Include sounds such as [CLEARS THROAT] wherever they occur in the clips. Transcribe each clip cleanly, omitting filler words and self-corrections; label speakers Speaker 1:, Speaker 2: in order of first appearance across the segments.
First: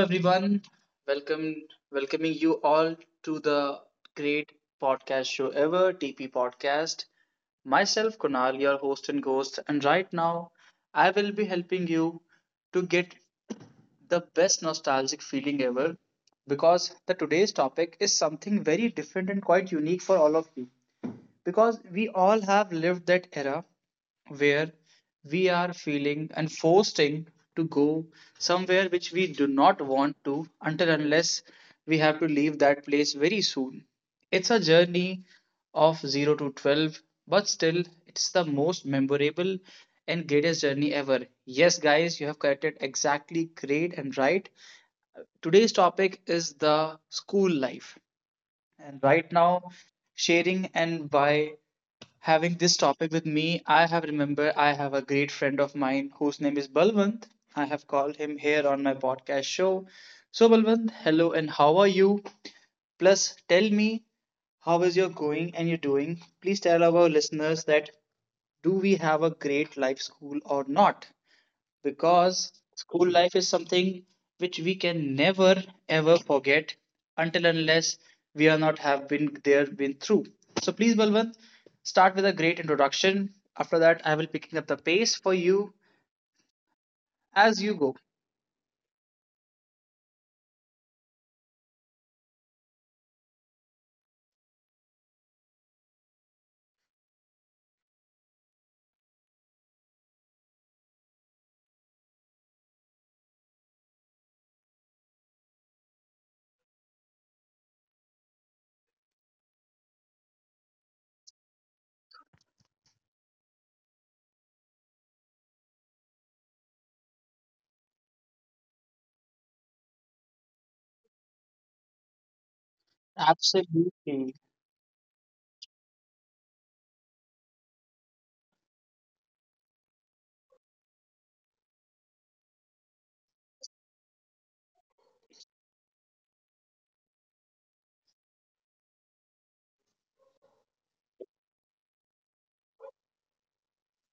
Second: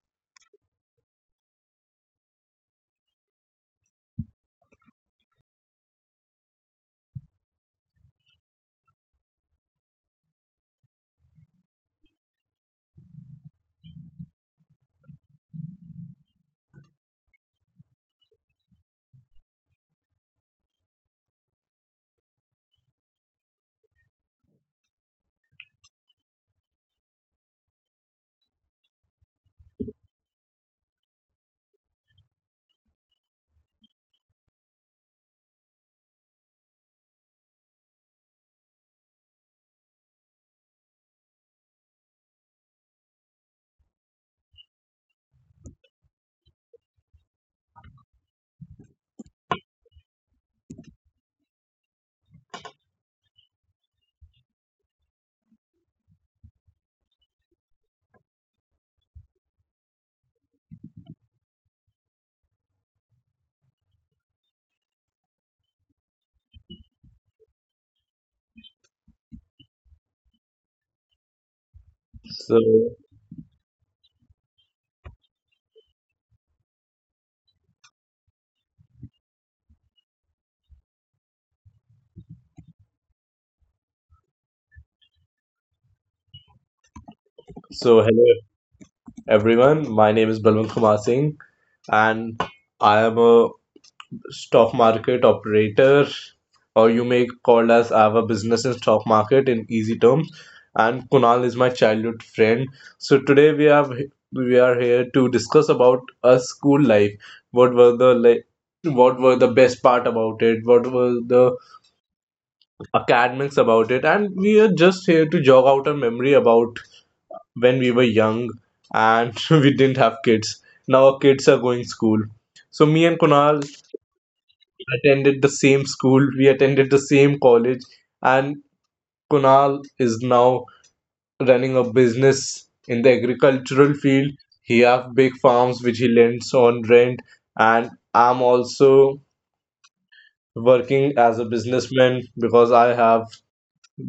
Speaker 1: everyone. Welcome welcoming you all to the great podcast show ever, TP Podcast. Myself Kunal, your host and ghost, and right now I will be helping you to get the best nostalgic feeling ever because the today's topic is something very different and quite unique for all of you because we all have lived that era where we are feeling and forcing to go somewhere which we do not want to until unless we have to leave that place very soon. It's a journey of 0 to 12, but still, it's the most memorable and greatest journey ever. Yes, guys, you have corrected exactly great and right. Today's topic is the school life. And right now, sharing and by having this topic with me, I have remember I have a great friend of mine whose name is Balwant. I have called him here on my podcast show. So Balwant, hello and how are you? Plus, tell me how is your going and you're doing. Please tell our listeners that do we have a great life school or not?
Speaker 2: So,
Speaker 1: Because school life is something which we can never ever forget until unless we are not have been there been through, so please Balwant, start with a great introduction, after that I will picking up the pace for you as you go.
Speaker 2: so hello everyone. My name is Balwant Kumar Singh, and I am a stock market operator, or you may call us I have a business in stock market in easy terms. And Kunal is my childhood friend. So today we are here to discuss about a school life. What were the like? What were the best part about it? What were the academics about it? And we are just here to jog out a memory about when we were young and [LAUGHS] we didn't have kids. Now our kids are going school. So me and Kunal
Speaker 1: Absolutely.
Speaker 2: attended the same school, we attended the same college, and Kunal is now running a business in the agricultural field. He have big farms which he lends on rent, and I'm also working as a businessman because I have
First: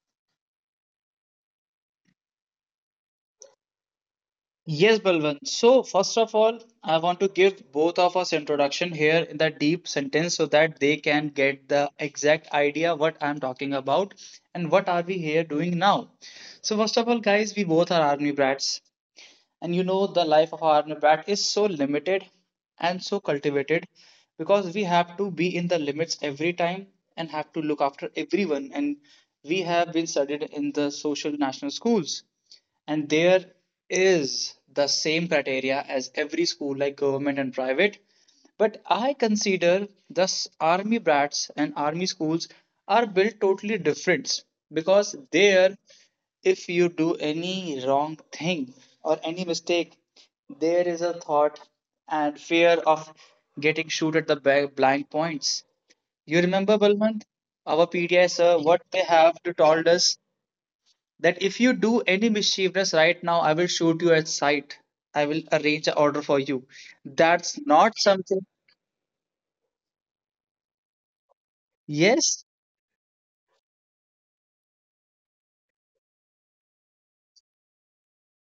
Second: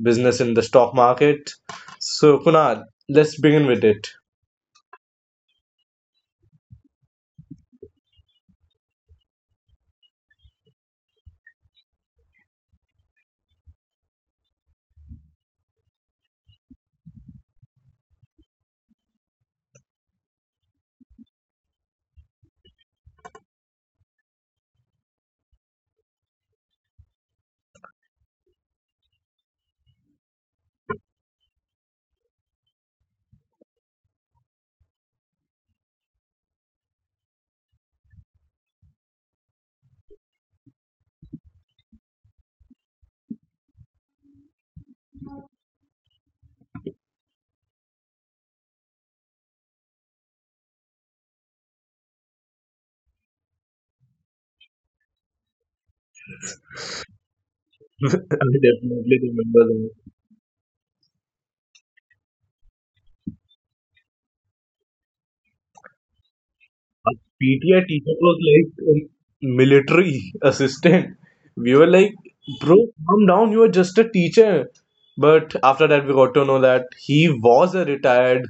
Speaker 2: business in the stock market. So Kunal, let's begin with it.
Speaker 1: Yes, Balwant. So first of all, I want to give both of us introduction here in the deep sentence so that they can get the exact idea what I'm talking about and what are we here doing now. So first of all, guys, we both are army brats, and you know the life of army brat is so limited and so cultivated because we have to be in the limits every time and have to look after everyone, and we have been studied in the social national schools, and there is the same criteria as every school like government and private, but I consider thus army brats and army schools are built totally different because there, if you do any wrong thing or any mistake, there is a thought and fear of getting shoot at the blind points. You remember, Balwant, our PDI
Speaker 2: [LAUGHS] I
Speaker 1: sir, what they
Speaker 2: definitely
Speaker 1: have to told
Speaker 2: remember.
Speaker 1: us, that if you do any mischievousness right now, I will shoot you at sight. I will arrange an order for you.
Speaker 2: Our
Speaker 1: That's
Speaker 2: PTI
Speaker 1: not
Speaker 2: teacher was
Speaker 1: something.
Speaker 2: like a military [LAUGHS] assistant. We were like,
Speaker 1: Yes,
Speaker 2: bro, calm down, you are just a teacher. But after that, we got to know that he was a retired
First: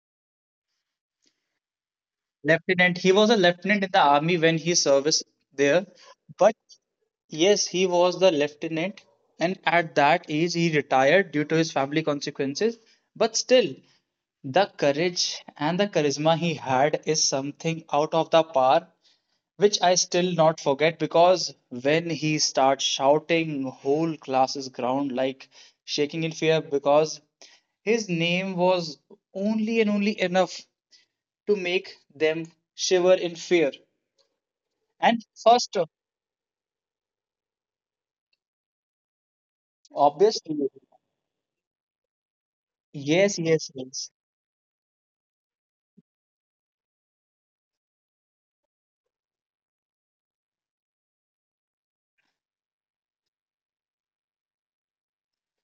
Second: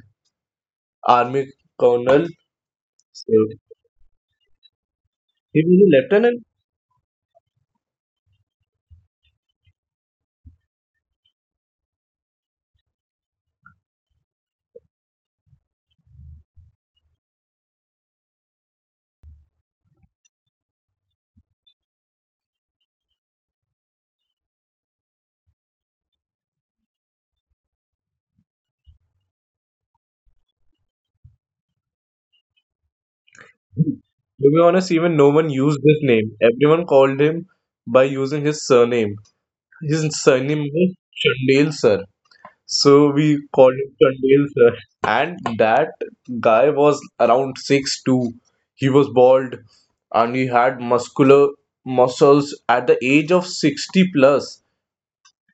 Speaker 2: army colonel.
Speaker 1: lieutenant. He was
Speaker 2: So
Speaker 1: a lieutenant in the army when he serviced
Speaker 2: he was
Speaker 1: there.
Speaker 2: a lieutenant.
Speaker 1: But yes, he was the lieutenant, and at that age, he retired due to his family consequences. But still, the courage and the charisma he had is something out of the par, which I still not forget, because when he starts shouting, whole class's ground like shaking in fear because his name was only and only enough to make them shiver in fear.
Speaker 2: To be honest,
Speaker 1: And
Speaker 2: even no one
Speaker 1: first,
Speaker 2: used his name. Everyone called him by using his surname. His
Speaker 1: obviously,
Speaker 2: surname was Chandel Sir. So
Speaker 1: yes,
Speaker 2: we
Speaker 1: yes,
Speaker 2: called him
Speaker 1: yes.
Speaker 2: Chandel Sir. And that guy was around 6'2". He was bald and he had muscular muscles at the age of 60 plus.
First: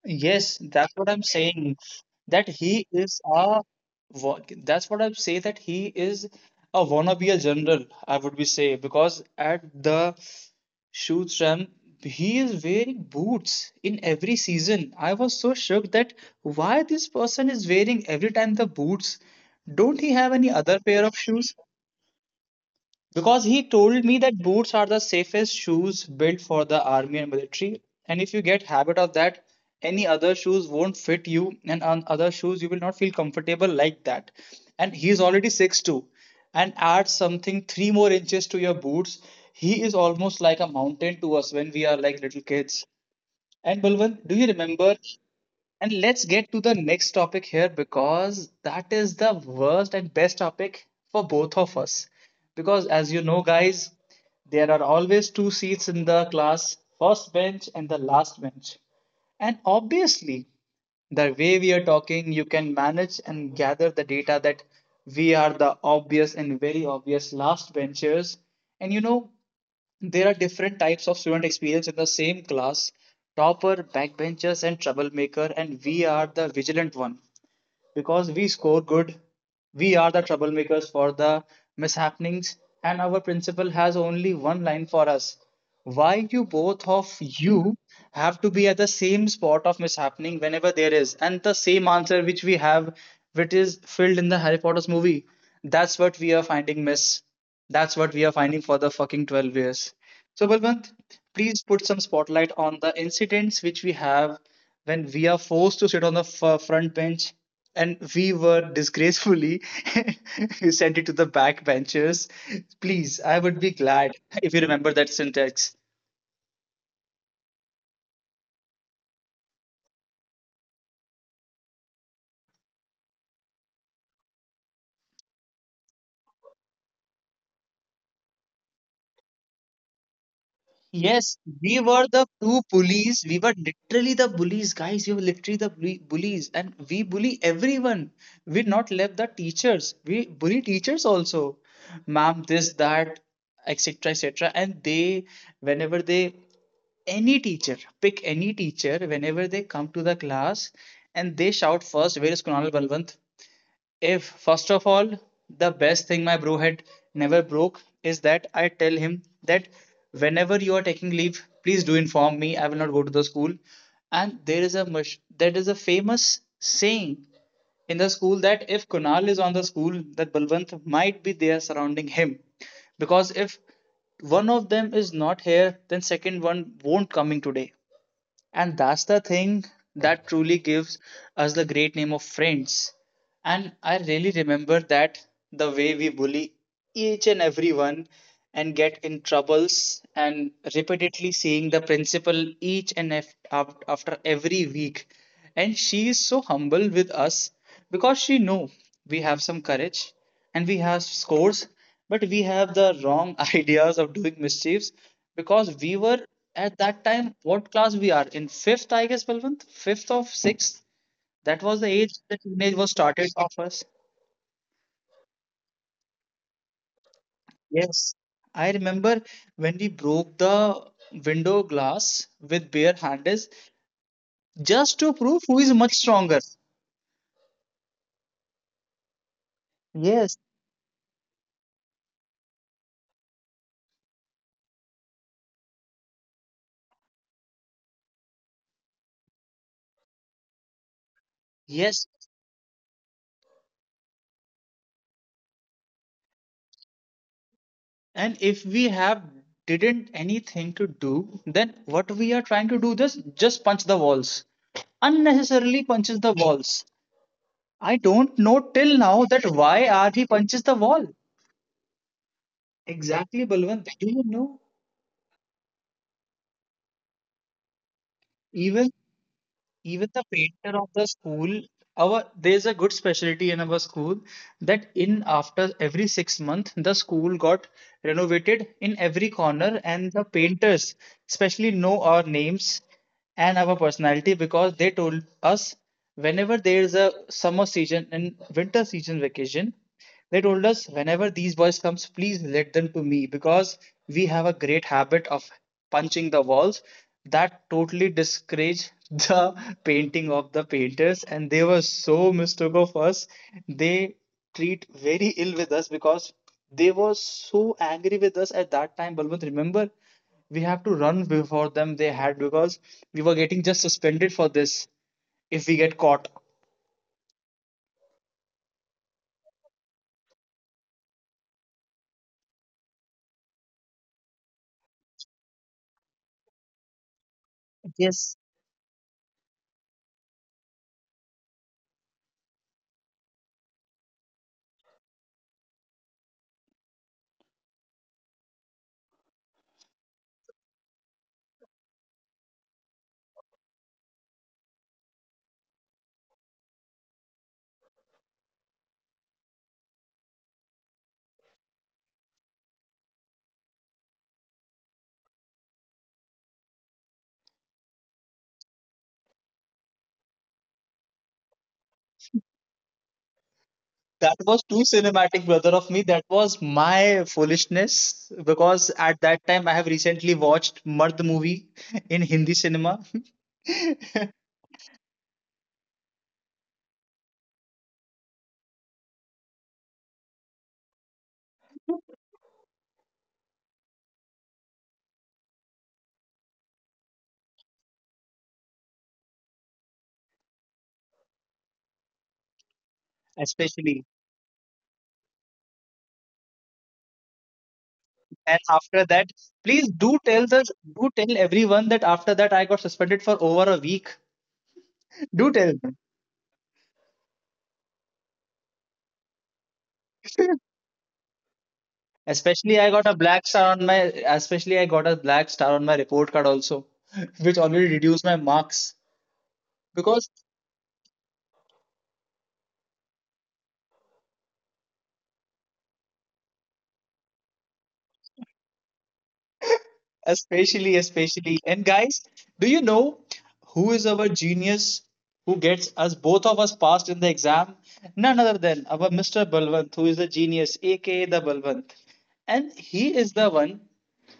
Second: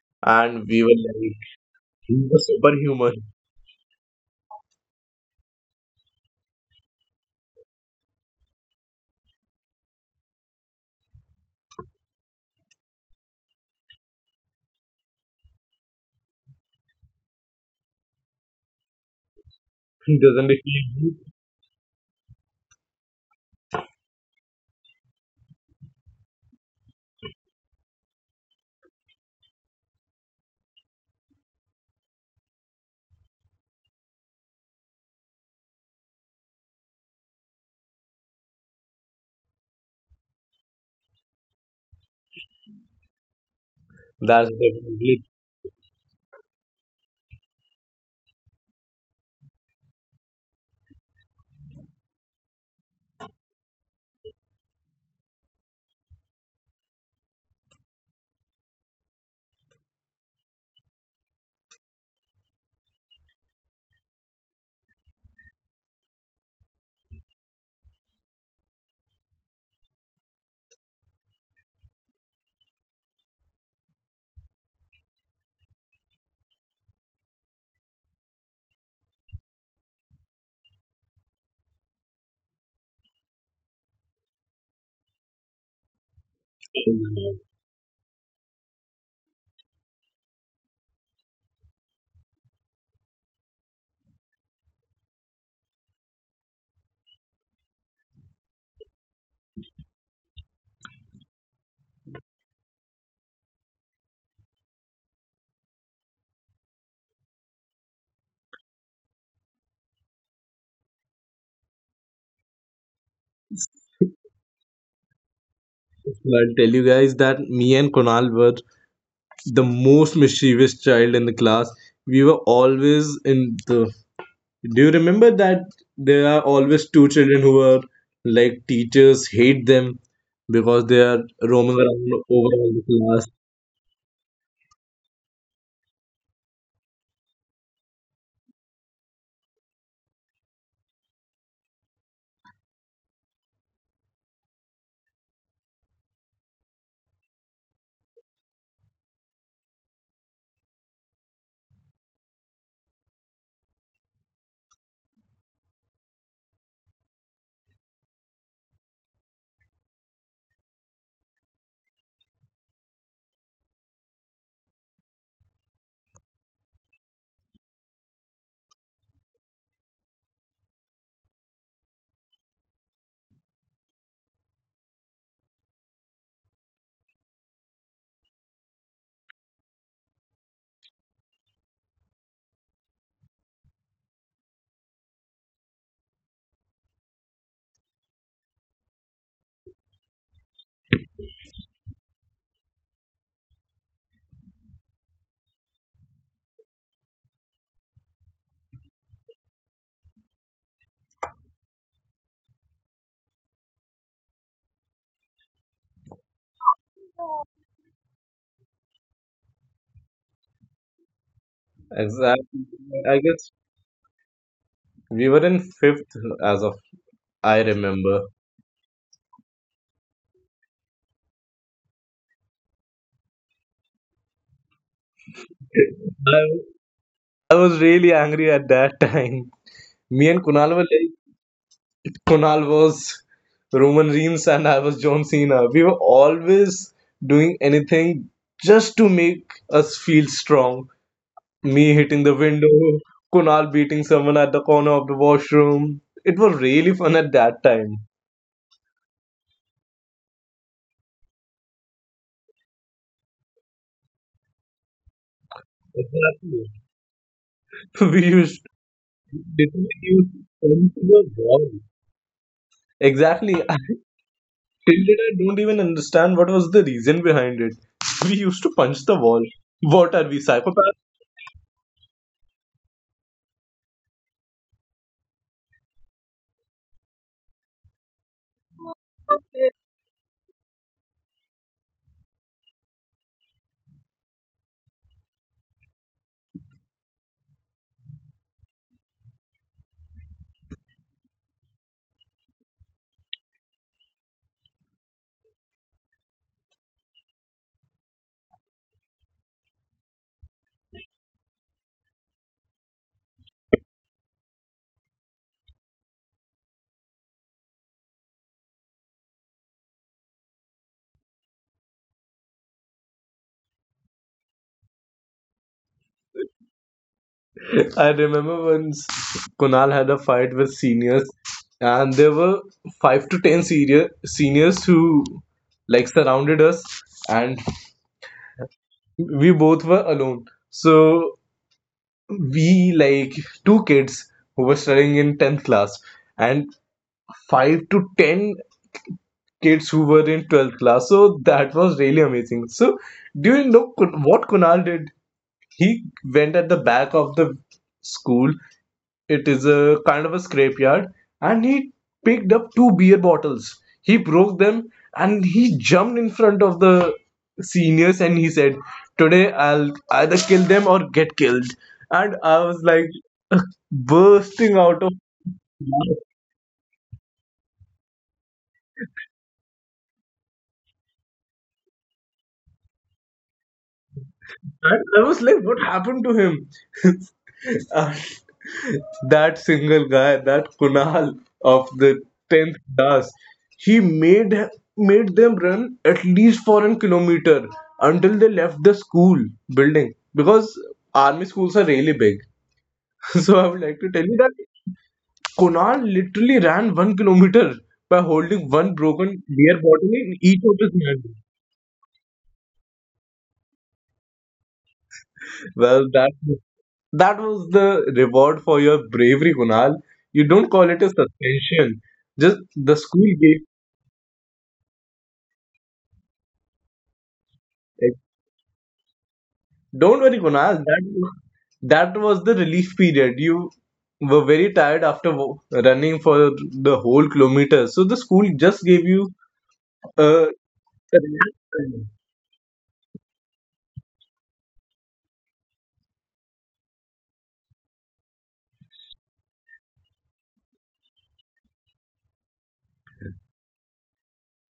Speaker 1: Yes,
Speaker 2: And we were
Speaker 1: that's what I'm
Speaker 2: like,
Speaker 1: saying.
Speaker 2: he's a
Speaker 1: That he
Speaker 2: superhuman.
Speaker 1: is
Speaker 2: [LAUGHS]
Speaker 1: a that's what I say, that he is a wannabe a general, I would be say, because at the shoots ram, he is wearing boots in every season. I was so shocked that why this person is wearing every time the boots. Don't he
Speaker 2: He
Speaker 1: have any
Speaker 2: doesn't
Speaker 1: other pair of
Speaker 2: feel.
Speaker 1: shoes? Because he told me that boots are the safest shoes built for the army and military, and if you get habit of that, any other shoes won't fit you, and on other shoes you will not feel comfortable like that. And he's already 6'2", and add something three more inches to your boots, he is almost like a mountain to us when we are like little kids. And Balwant, do you
Speaker 2: That's
Speaker 1: remember?
Speaker 2: definitely
Speaker 1: And let's get to the next topic here because that is the worst and best topic for both of us. Because as you know, guys, there are always two seats in the class, first bench and the last bench. And obviously, the way we are talking, you can manage and gather the data that we are the obvious and very obvious last benchers. And you know, there are different types of student experience in the same class: topper, backbenchers, and troublemaker, and we are the vigilant one. Because we score good, we are the troublemakers for the mishappenings, and our principal has only one line for us. Why you both of
Speaker 2: true.
Speaker 1: you have to be at the same spot of mishappening whenever there is, and the same answer which we have, which is filled in the Harry Potter's movie. That's what we are finding, miss. That's what we are finding for the fucking 12 years. So, Balwant, please put some spotlight on the incidents which we have when we are forced to sit on the front bench and we were disgracefully [LAUGHS] sent it to the back benches. Please, I would be glad if you remember that syntax.
Speaker 2: I'll tell you guys that me and Konal were the most mischievous child in the class. We were always in the. Do you remember that there are always two children who are like teachers hate them because they are
Speaker 1: Yes, we
Speaker 2: roaming
Speaker 1: were
Speaker 2: around
Speaker 1: the
Speaker 2: over
Speaker 1: two
Speaker 2: all the
Speaker 1: bullies.
Speaker 2: class?
Speaker 1: We were literally the bullies, guys. We were literally the bullies, and we bully everyone. We not left the teachers. We bully teachers also, ma'am, this, that, etc., etc. And they, whenever they, any teacher, pick any teacher, whenever they come to the class, and they shout first, "Where is Kunal Balwant?" If, first of all, the best thing my bro had never broke is that I tell him that whenever you are taking leave, please do inform me. I will not go to the school. And there is a mush, that is a famous saying in the school that if Kunal is on the school, that Balwant might be there surrounding him. Because if one of them is not here, then second one won't coming today. And that's the thing that truly gives us the great name of friends. And I really remember that the way we bully each and everyone and get in troubles and repeatedly seeing the principal each and after every week, and she is so humble with us because she know we have some courage and we have scores, but we have the wrong [LAUGHS] ideas of doing mischiefs because we were at that time, what class we are in, fifth I guess Balwant? Fifth of sixth. That was the age,
Speaker 2: Exactly.
Speaker 1: the teenage
Speaker 2: I
Speaker 1: was
Speaker 2: guess
Speaker 1: started of us.
Speaker 2: we were in fifth as of I remember.
Speaker 1: Yes, I remember when we broke the window glass with bare hands just to prove who is much
Speaker 2: I,
Speaker 1: stronger.
Speaker 2: I was really angry at that time. Me and Kunal
Speaker 1: Yes,
Speaker 2: were like, Kunal was Roman Reigns and I was John Cena. We were always doing anything just to make us feel strong. Me
Speaker 1: yes.
Speaker 2: hitting the window, Kunal beating someone at the corner of the washroom. It was really fun at that time.
Speaker 1: And if we have didn't anything to do, then what we are trying to do is just punch the walls. Unnecessarily punches the walls.
Speaker 2: Exactly.
Speaker 1: I don't
Speaker 2: [LAUGHS]
Speaker 1: know
Speaker 2: We
Speaker 1: till now
Speaker 2: used
Speaker 1: that why are he
Speaker 2: literally
Speaker 1: punches the
Speaker 2: used
Speaker 1: wall.
Speaker 2: fun to the wall.
Speaker 1: Exactly, Balwant. Do you
Speaker 2: Exactly. [LAUGHS]
Speaker 1: know?
Speaker 2: Till date, I don't even understand what was the reason behind it.
Speaker 1: Even
Speaker 2: We used to punch
Speaker 1: Even
Speaker 2: the
Speaker 1: the
Speaker 2: wall.
Speaker 1: painter of the
Speaker 2: What are we,
Speaker 1: school,
Speaker 2: psychopaths?
Speaker 1: our there's a good specialty in our school that in after every 6 months the school got renovated in every corner, and the painters especially know our names and our personality because they told us whenever there is a summer season and winter season vacation, they told us whenever these boys comes, please let them to me because we have a great habit of punching the walls. That totally discouraged the [LAUGHS] painting of the painters, and they were so mistook of us. They treat very ill with us because they were so angry with us at that time. Balwant, remember we have to run before them they had because we were getting just suspended for this if we get caught.
Speaker 2: [LAUGHS] I remember once Kunal had a fight with seniors, and there were five to ten seniors who like surrounded us and we both were alone. So we like two kids who were studying in 10th class and five to 10 kids who were in 12th class. So that was really amazing. So do you know what Kunal did? He went at the back of the school, it is a kind of a scrapyard, and he picked up two beer bottles. He broke them and he jumped in front of the seniors and he said, today I'll either kill them or get killed. And I was like [LAUGHS]
Speaker 1: That was too
Speaker 2: bursting out of.
Speaker 1: cinematic, brother of me. That was my foolishness because at that time I have recently watched Mard movie in Hindi cinema, [LAUGHS]
Speaker 2: I was like, what happened to him? [LAUGHS] Uh, that single guy, that Kunal of the tenth class, he made them run at least for an kilometer until they left the school building because army schools are really big. [LAUGHS] So I would like to tell you
Speaker 1: especially.
Speaker 2: that Kunal literally ran 1 kilometer by holding one
Speaker 1: And after
Speaker 2: broken
Speaker 1: that,
Speaker 2: beer bottle
Speaker 1: please
Speaker 2: in
Speaker 1: do
Speaker 2: each of
Speaker 1: tell
Speaker 2: his
Speaker 1: the
Speaker 2: hand.
Speaker 1: do tell everyone that after that I got suspended for over a week. Do
Speaker 2: Well,
Speaker 1: tell
Speaker 2: that
Speaker 1: them.
Speaker 2: That was the reward for your bravery, Kunal. You don't call it a suspension. Just the
Speaker 1: Especially I
Speaker 2: school
Speaker 1: got a
Speaker 2: gave.
Speaker 1: black star on my especially I got a black star on my report card also, [LAUGHS] which
Speaker 2: Like,
Speaker 1: already reduced my marks.
Speaker 2: don't worry,
Speaker 1: Because
Speaker 2: Kunal. That was the relief period. You were very tired after running for the whole kilometer, so the school just gave you a. [LAUGHS]
Speaker 1: especially, especially. And guys, do you know who is our genius who gets us both of us passed in the exam? None other than our Mr. Balwant, who is a genius, aka the Balwant. And he is the one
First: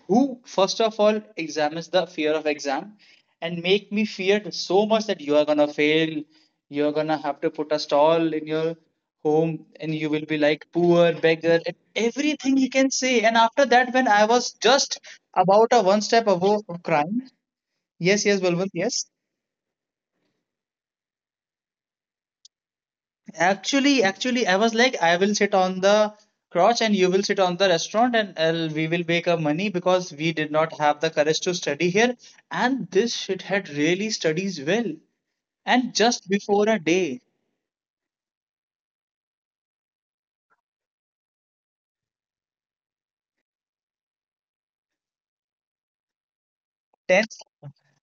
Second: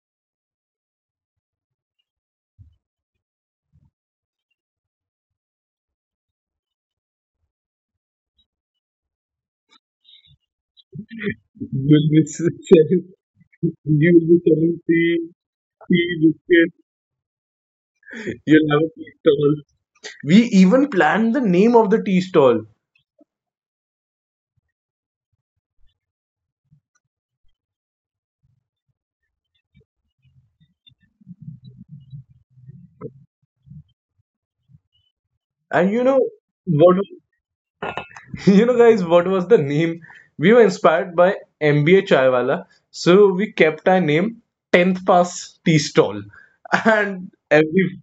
Speaker 1: who first of all examines the fear of exam and make me feared so much that you are gonna fail, you're gonna have to put a stall in your home and you will be like poor beggar and
Speaker 2: You'll be
Speaker 1: everything he can
Speaker 2: selling.
Speaker 1: say, and after that when I
Speaker 2: You'll be
Speaker 1: was
Speaker 2: selling
Speaker 1: just
Speaker 2: tea,
Speaker 1: about a one
Speaker 2: tea
Speaker 1: step above
Speaker 2: biscuit.
Speaker 1: of crime. Yes, yes
Speaker 2: You'll
Speaker 1: Balwant,
Speaker 2: have a
Speaker 1: yes.
Speaker 2: tea stall. We even planned the name of the tea stall,
Speaker 1: Actually, actually, I was like, I will sit on the crotch and you will sit on the restaurant and I'll, we will make a money because we did not have the courage to study here. And this shithead really studies well.
Speaker 2: and
Speaker 1: And
Speaker 2: you know
Speaker 1: just before a
Speaker 2: what?
Speaker 1: day,
Speaker 2: [LAUGHS] You know, guys, what was the name? We were inspired by MBA Chaiwala, so we kept our name 10th Pass Tea Stall. [LAUGHS] And
Speaker 1: 10th,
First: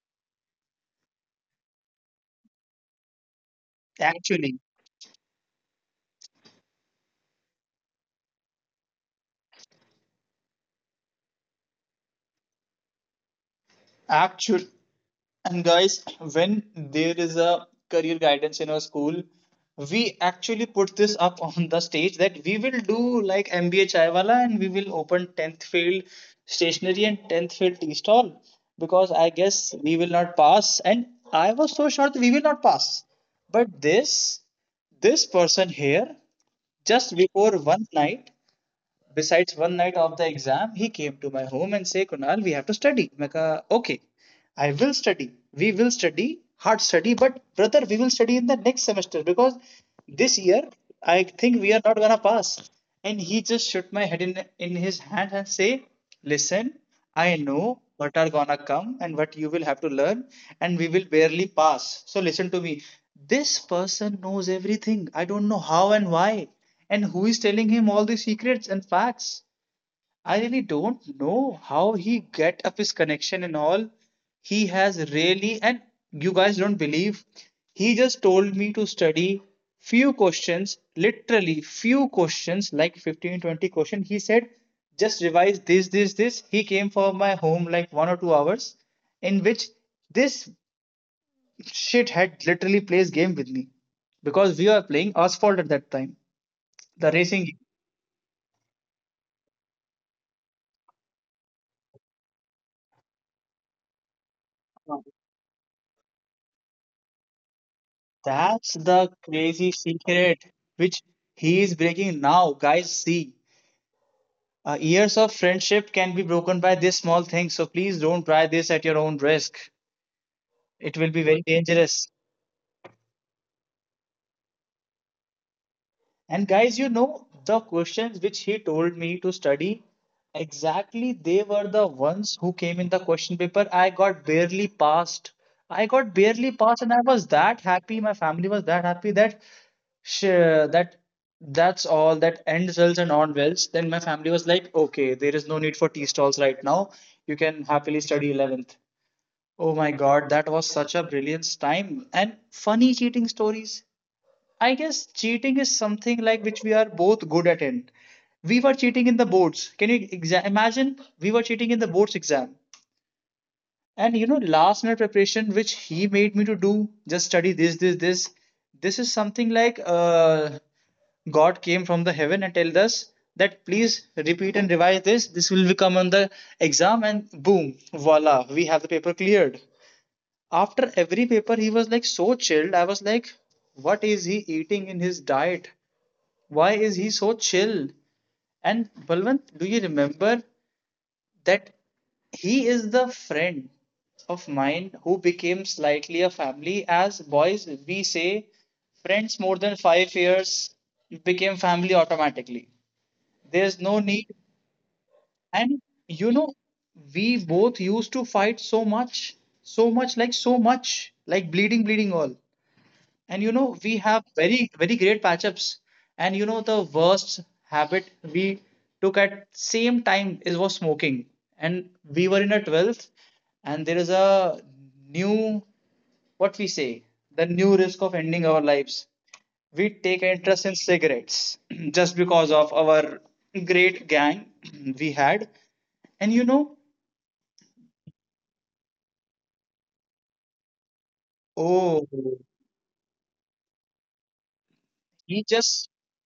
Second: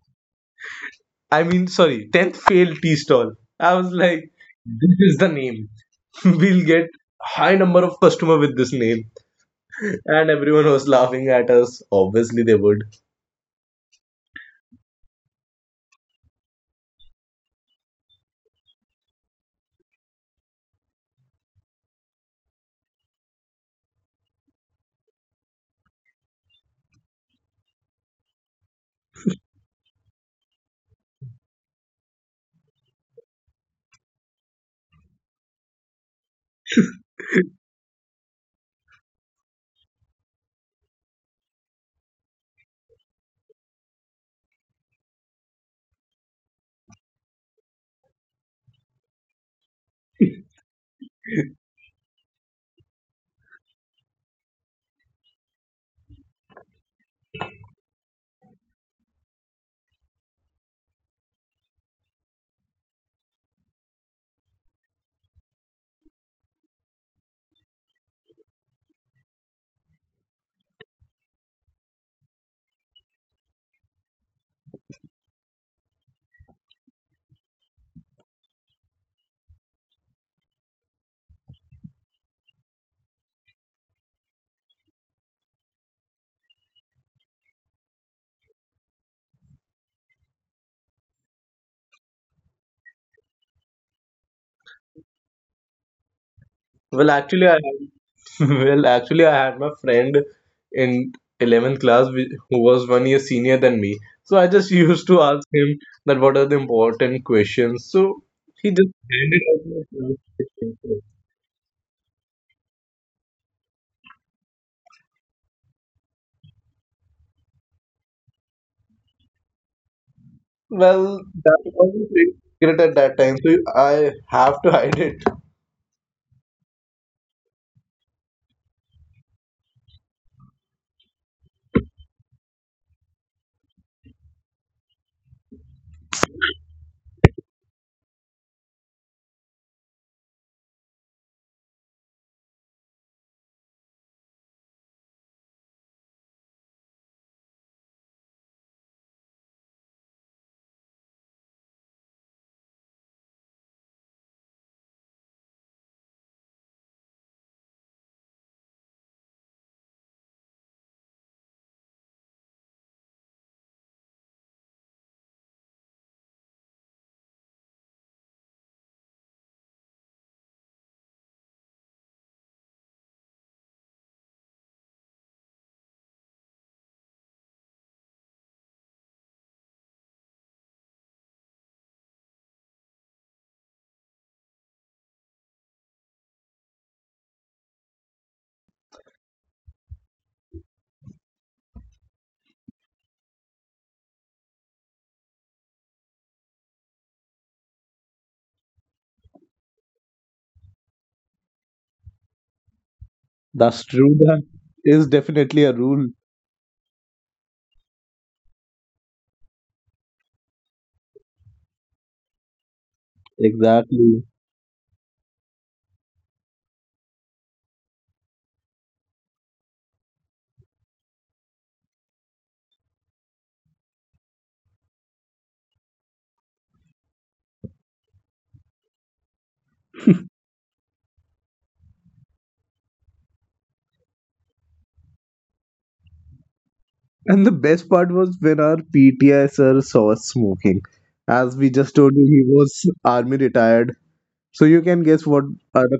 Speaker 2: I mean, sorry, 10th Fail Tea Stall. I was like,
Speaker 1: actually,
Speaker 2: this is the name. [LAUGHS] We'll get high number of customer with this name. And everyone was laughing at us. Obviously, they would.
Speaker 1: actual and guys, when there is a career guidance in our school, we actually put this up [LAUGHS] on the stage that we will do like MBA Chaiwala and we will open 10th field stationery and 10th field tea stall because I guess we will not pass. And I was so sure that we will not pass. But this person here, just before one night, besides one night of the exam, he came to my home and say, Kunal, we have to study. I okay. I will study. We will study, hard study, but brother, we will study in the next semester because this year I think we are not gonna pass. And he just shook my head in his hand and say, listen, I know what are gonna come and what you will have to learn, and we will barely pass. So listen to me. This person knows everything. I don't know how and why. And who is telling him all the secrets and facts? I really don't know how he get up his connection and all. He has really, and you guys don't believe, he just told me to study few questions, literally few questions, like fifteen twenty 20 questions. He said, just revise this, this, this. He came for my home like one or two hours, in which this shit had literally plays game with me because we were playing Asphalt at that time,
Speaker 2: Well,
Speaker 1: the
Speaker 2: actually,
Speaker 1: racing.
Speaker 2: I
Speaker 1: Game.
Speaker 2: [LAUGHS] Well actually I had my friend in 11th class who was one year senior than me. So I just [LAUGHS] used to ask him that what are the important questions. So he
Speaker 1: That's
Speaker 2: just
Speaker 1: the
Speaker 2: handed out
Speaker 1: crazy
Speaker 2: my
Speaker 1: secret
Speaker 2: first question.
Speaker 1: which he is breaking now. Guys, see, years of friendship can be broken by this small thing. So please don't try this at your own risk. It will
Speaker 2: Well,
Speaker 1: be very
Speaker 2: that was
Speaker 1: dangerous.
Speaker 2: a great secret at that time, so I have to [LAUGHS] hide it.
Speaker 1: And guys, you know, the questions which he told me to study, exactly they were the ones who came in the question paper. I got barely passed. I got barely passed, and I was that happy. My family was that happy that sure that that's all that end results and on wells. Then my family was like, okay, there is no need for tea stalls right now. You can happily study 11th. Oh my God, that was such a brilliant time and funny cheating stories. I guess cheating is something like which we are both good at in. We were cheating in the boards. Can you imagine? We were cheating in the boards exam. And you know, last minute preparation, which he made me to do, just study this, this, this. This is something like God came from the heaven and told us that please repeat and revise this. This will become on the exam, and boom, voila, we have the paper cleared. After every paper, he was like so chilled. I was like, what is he eating in his diet? Why is he so chill? And Balwant, do you remember that he is the friend of mine who became slightly a family? As boys, we say friends more than 5 years became family automatically. There's no
Speaker 2: That's
Speaker 1: need.
Speaker 2: true. That is
Speaker 1: And
Speaker 2: definitely a rule.
Speaker 1: you know, we both used to fight so much, so much, like bleeding, bleeding all. And you know, we have
Speaker 2: Exactly.
Speaker 1: very, very great matchups. And you know, the worst habit we took at same time is was smoking. And we were in a 12th, and there is a new, what we say, the new risk of ending our lives. We take interest in cigarettes [CLEARS THROAT] just because of our great gang [CLEARS THROAT] we had. And you know,
Speaker 2: And the best part was when our PTI sir saw us smoking. As we
Speaker 1: oh,
Speaker 2: just told you, he was army retired. So you can
Speaker 1: he
Speaker 2: guess what
Speaker 1: just
Speaker 2: are the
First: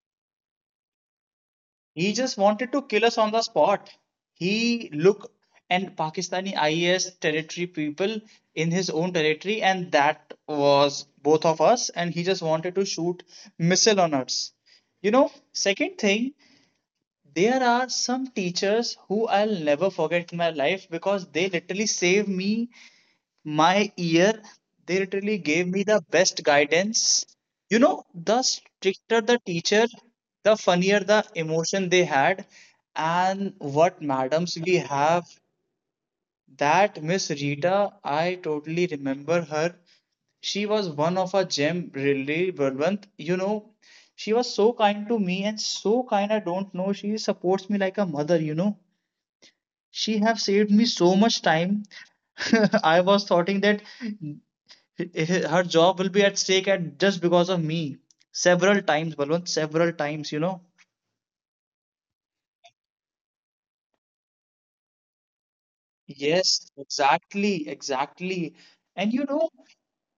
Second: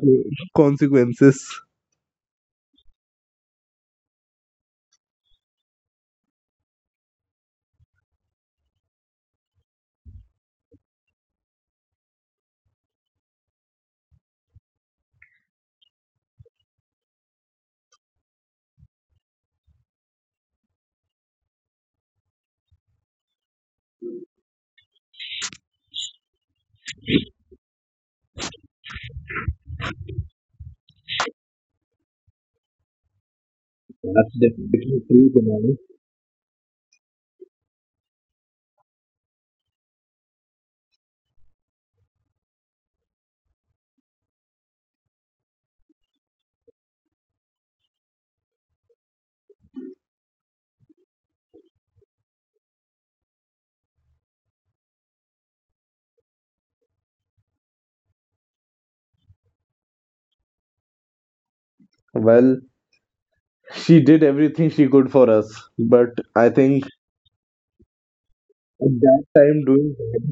Speaker 2: consequences.
Speaker 1: he just wanted to kill us on the spot. He looked and Pakistani IS territory people in his own territory, and that was both of us. And he just wanted to shoot missile on us. You know, second thing, there are some teachers who I'll never forget in my life because they literally saved me my year, they literally gave me the best guidance. You know, the stricter the teacher, the funnier the emotion they had. And what
Speaker 2: That's
Speaker 1: madams we
Speaker 2: definitely
Speaker 1: have,
Speaker 2: true, Kunal.
Speaker 1: that Miss Rita, I totally remember her. She was one of a gem, really, Balwant. You know, she was so kind to me and so kind, I don't know, she supports me like a mother, you know. She have saved me so much time. [LAUGHS] I was thoughting that her job will be at stake at just because of me. Several times, Balwant, several times, you know.
Speaker 2: Well, she did everything she could for us, but I
Speaker 1: Yes,
Speaker 2: think
Speaker 1: exactly, exactly.
Speaker 2: at that
Speaker 1: And you know,
Speaker 2: time doing that,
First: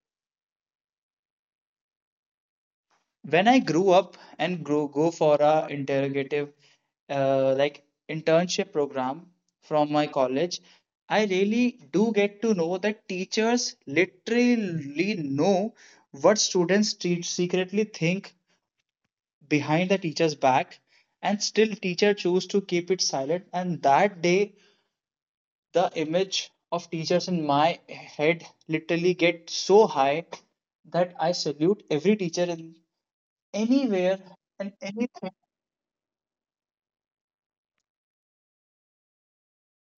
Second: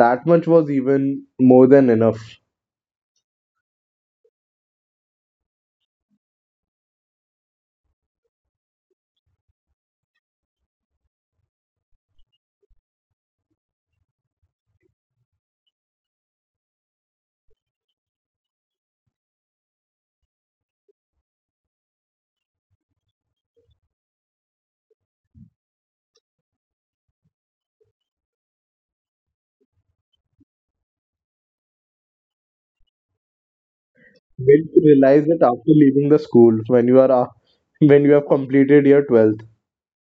Speaker 2: that much was even more than enough.
Speaker 1: when I grew up and grow, go for a interrogative like internship program from my college, I really do get to know that teachers literally know what students secretly think behind the teacher's back and still teacher chose to keep it silent. And that day the image of teachers in my head literally get so high that I salute every teacher in anywhere
Speaker 2: Did you
Speaker 1: and
Speaker 2: realize
Speaker 1: anything.
Speaker 2: that after leaving the school, when you have completed your 12th,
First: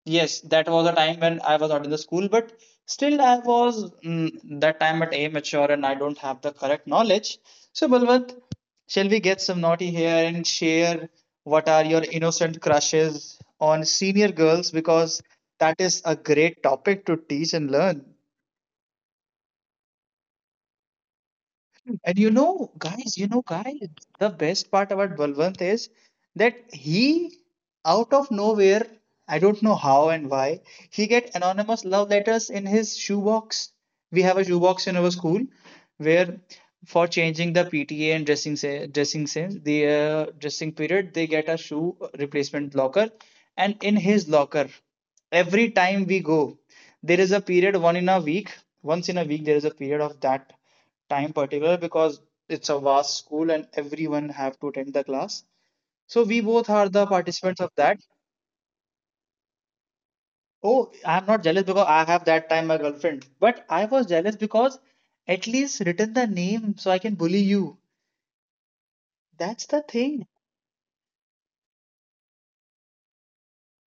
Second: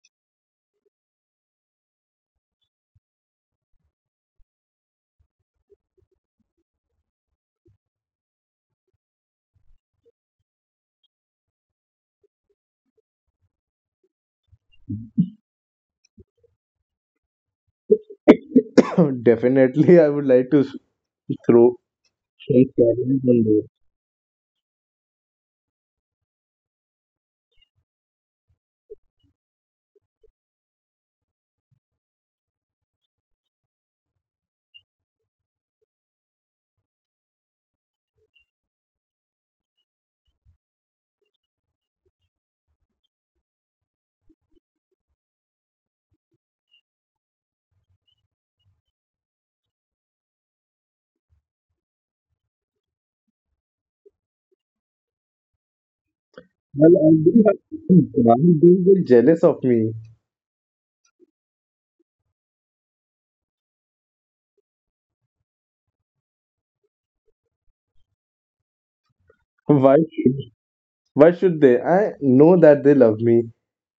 Speaker 1: Yes, that was a time when I was not in the school, but still I was that time at amateur and I don't have the correct knowledge. So, Balwant, shall we get some naughty here and share what are your innocent crushes on senior girls? Because that is a great topic to teach and learn.
Speaker 2: [COUGHS] [LAUGHS] definitely I would like to throw
Speaker 1: And
Speaker 2: some stories
Speaker 1: you
Speaker 2: on
Speaker 1: know,
Speaker 2: this.
Speaker 1: guys, the best part about Balwant is that he, out of nowhere, I don't know how and why, he get anonymous love letters in his shoebox. We have a shoebox in our school where for changing the PTA and dressing sense, the dressing period, they get a shoe replacement locker, and in his locker, every time we go, there is a period one in a week. Once in a week, there is a period of that time particular because it's a vast school and everyone have to attend the class. So we both are the
Speaker 2: Well, I do
Speaker 1: participants of
Speaker 2: have.
Speaker 1: that.
Speaker 2: Kunal, you will jealous of me.
Speaker 1: Oh, I'm not jealous because I have that time my girlfriend, but I was jealous because at least written the name so I can bully you. That's the
Speaker 2: Why?
Speaker 1: thing.
Speaker 2: Why should they? I know that they love me.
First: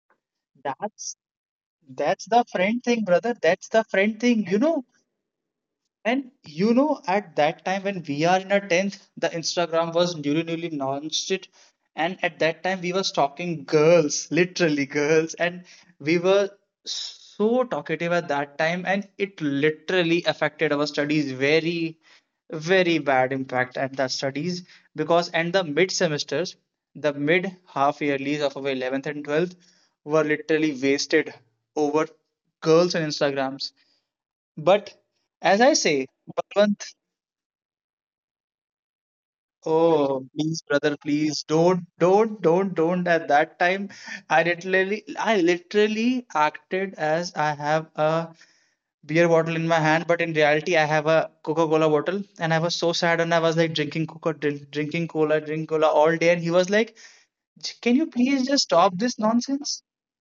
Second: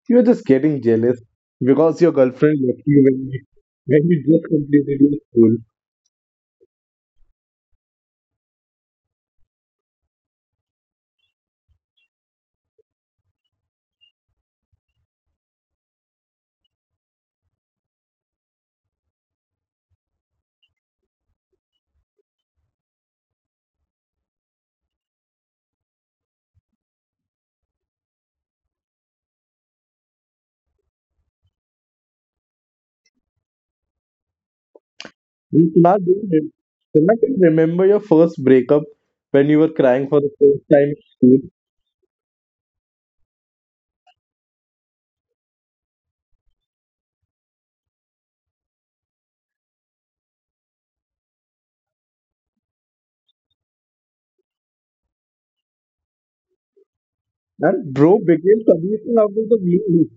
Speaker 2: You're just getting
Speaker 1: That's
Speaker 2: jealous because your
Speaker 1: that's the
Speaker 2: girlfriend left
Speaker 1: friend
Speaker 2: you
Speaker 1: thing, brother. That's the
Speaker 2: when
Speaker 1: friend
Speaker 2: you, just
Speaker 1: thing. You know,
Speaker 2: completed your school.
Speaker 1: and you know, at that time when we are in our 10th, the Instagram was newly, newly launched it. And at that time, we were stalking girls, literally girls. And we were so talkative at that time. And it literally affected our studies very, very bad impact at the studies. Because and the mid semesters, the mid half yearlies of our 11th and 12th were literally wasted over girls and Instagrams, but as
Speaker 2: You
Speaker 1: I
Speaker 2: should
Speaker 1: say,
Speaker 2: do it.
Speaker 1: Balwant,
Speaker 2: Cannot you remember your first breakup when you were crying for
Speaker 1: oh
Speaker 2: the
Speaker 1: please,
Speaker 2: first time
Speaker 1: brother,
Speaker 2: in
Speaker 1: please
Speaker 2: school
Speaker 1: don't. At that time, I literally acted as I have a beer bottle in my hand, but in reality, I have a Coca-Cola bottle, and I was so sad, and I was like drinking Coca, drink, drinking cola, drink cola all day, and he was like, "Can
Speaker 2: and
Speaker 1: you
Speaker 2: bro
Speaker 1: please just
Speaker 2: became
Speaker 1: stop this
Speaker 2: submission out of the
Speaker 1: nonsense?"
Speaker 2: blue?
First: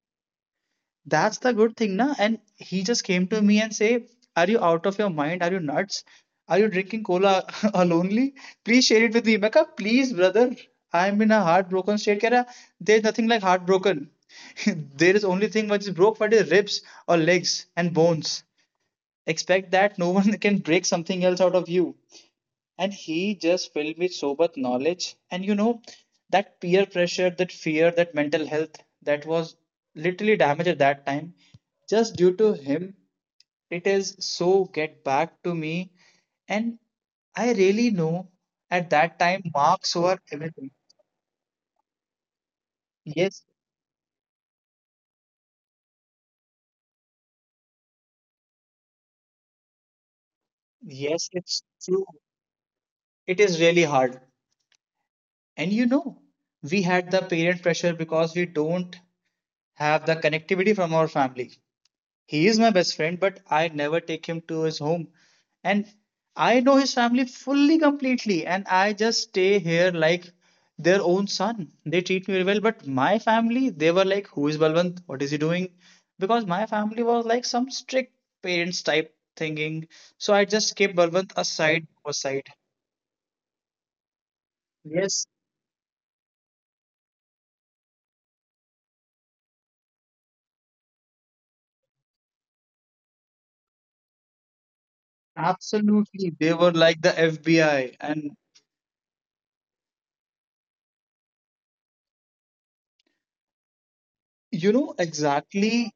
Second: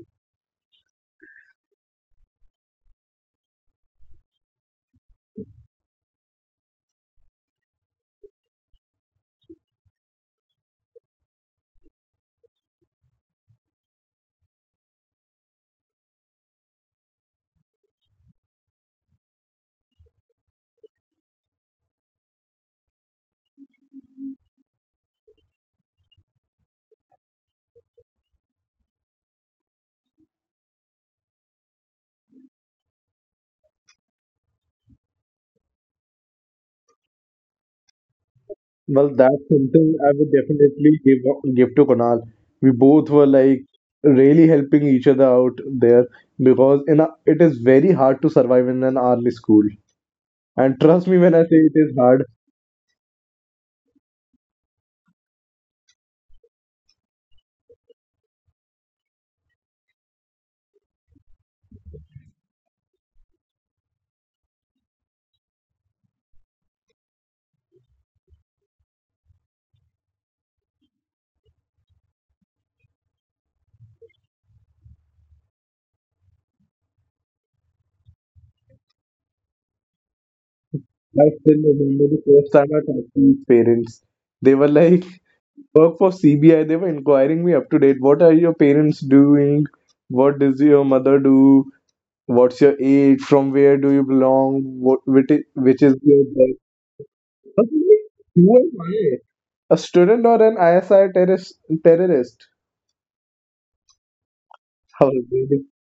Speaker 1: That's the good thing, na? And he just came to me and say, "Are you out of your mind? Are you nuts? Are you drinking cola [LAUGHS] alonely? Please share it with me." Mecca, please, brother. I'm in a heartbroken state. Keh raha, there's nothing like heartbroken. [LAUGHS] There is only thing which is broke, what is ribs or legs and bones. Expect that no one [LAUGHS] can break something else out of you. And he just filled with so much knowledge, and you know, that peer pressure, that fear, that mental health, that was literally damaged at that time just due to him. It is so get back to me. And I really know at
Speaker 2: Well,
Speaker 1: that time
Speaker 2: that's
Speaker 1: marks
Speaker 2: something I
Speaker 1: were
Speaker 2: would
Speaker 1: everything.
Speaker 2: definitely give to Kunal. We both were
Speaker 1: Yes,
Speaker 2: like really helping each other out there because it is very hard to survive in an army school. And trust me
Speaker 1: yes,
Speaker 2: when I say
Speaker 1: it's
Speaker 2: it is
Speaker 1: true.
Speaker 2: hard.
Speaker 1: It is really hard. And you know, we had the parent pressure because we don't have the connectivity from our family. He is my best friend, but I never take him to his home. And I know his family fully, completely, and I just stay here like their own son. They treat me very well, but my family, they were like, who is Balwant? What is he doing? Because my family was like some strict parents type thinking. So I just kept
Speaker 2: I
Speaker 1: Balwant
Speaker 2: still
Speaker 1: aside
Speaker 2: remember the first
Speaker 1: aside.
Speaker 2: time I talked to his parents. They were like,
Speaker 1: Yes,
Speaker 2: work for CBI. They were inquiring me up to date. What are your parents doing? What does your mother do? What's your age? From where do you belong? Which is your
Speaker 1: absolutely. They
Speaker 2: birth?
Speaker 1: were like the
Speaker 2: I was
Speaker 1: FBI.
Speaker 2: like,
Speaker 1: And
Speaker 2: who am I? A student or an ISI terrorist? terrorist?
Speaker 1: you know
Speaker 2: [LAUGHS] I was really-
Speaker 1: exactly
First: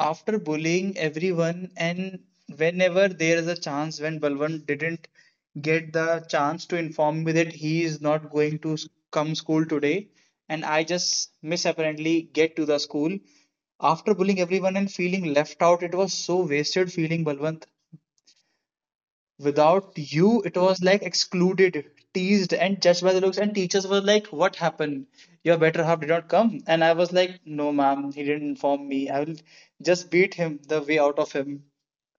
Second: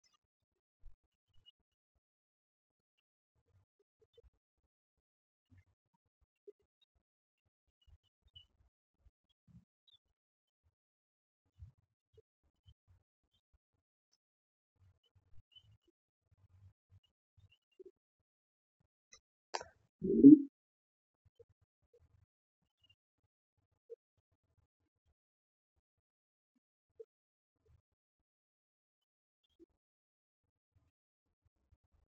Speaker 1: after bullying everyone, and whenever there is a chance when Balwant didn't get the chance to inform me that he is not going to come school today, and I just misapparently get to the school. After bullying everyone and feeling left out, it was so wasted feeling, Balwant. Without you, it was like excluded, teased, and judged by the looks. And teachers were like, what happened? Your better half did not come. And I was like, no, ma'am, he didn't inform me. I will just beat him the way out of him.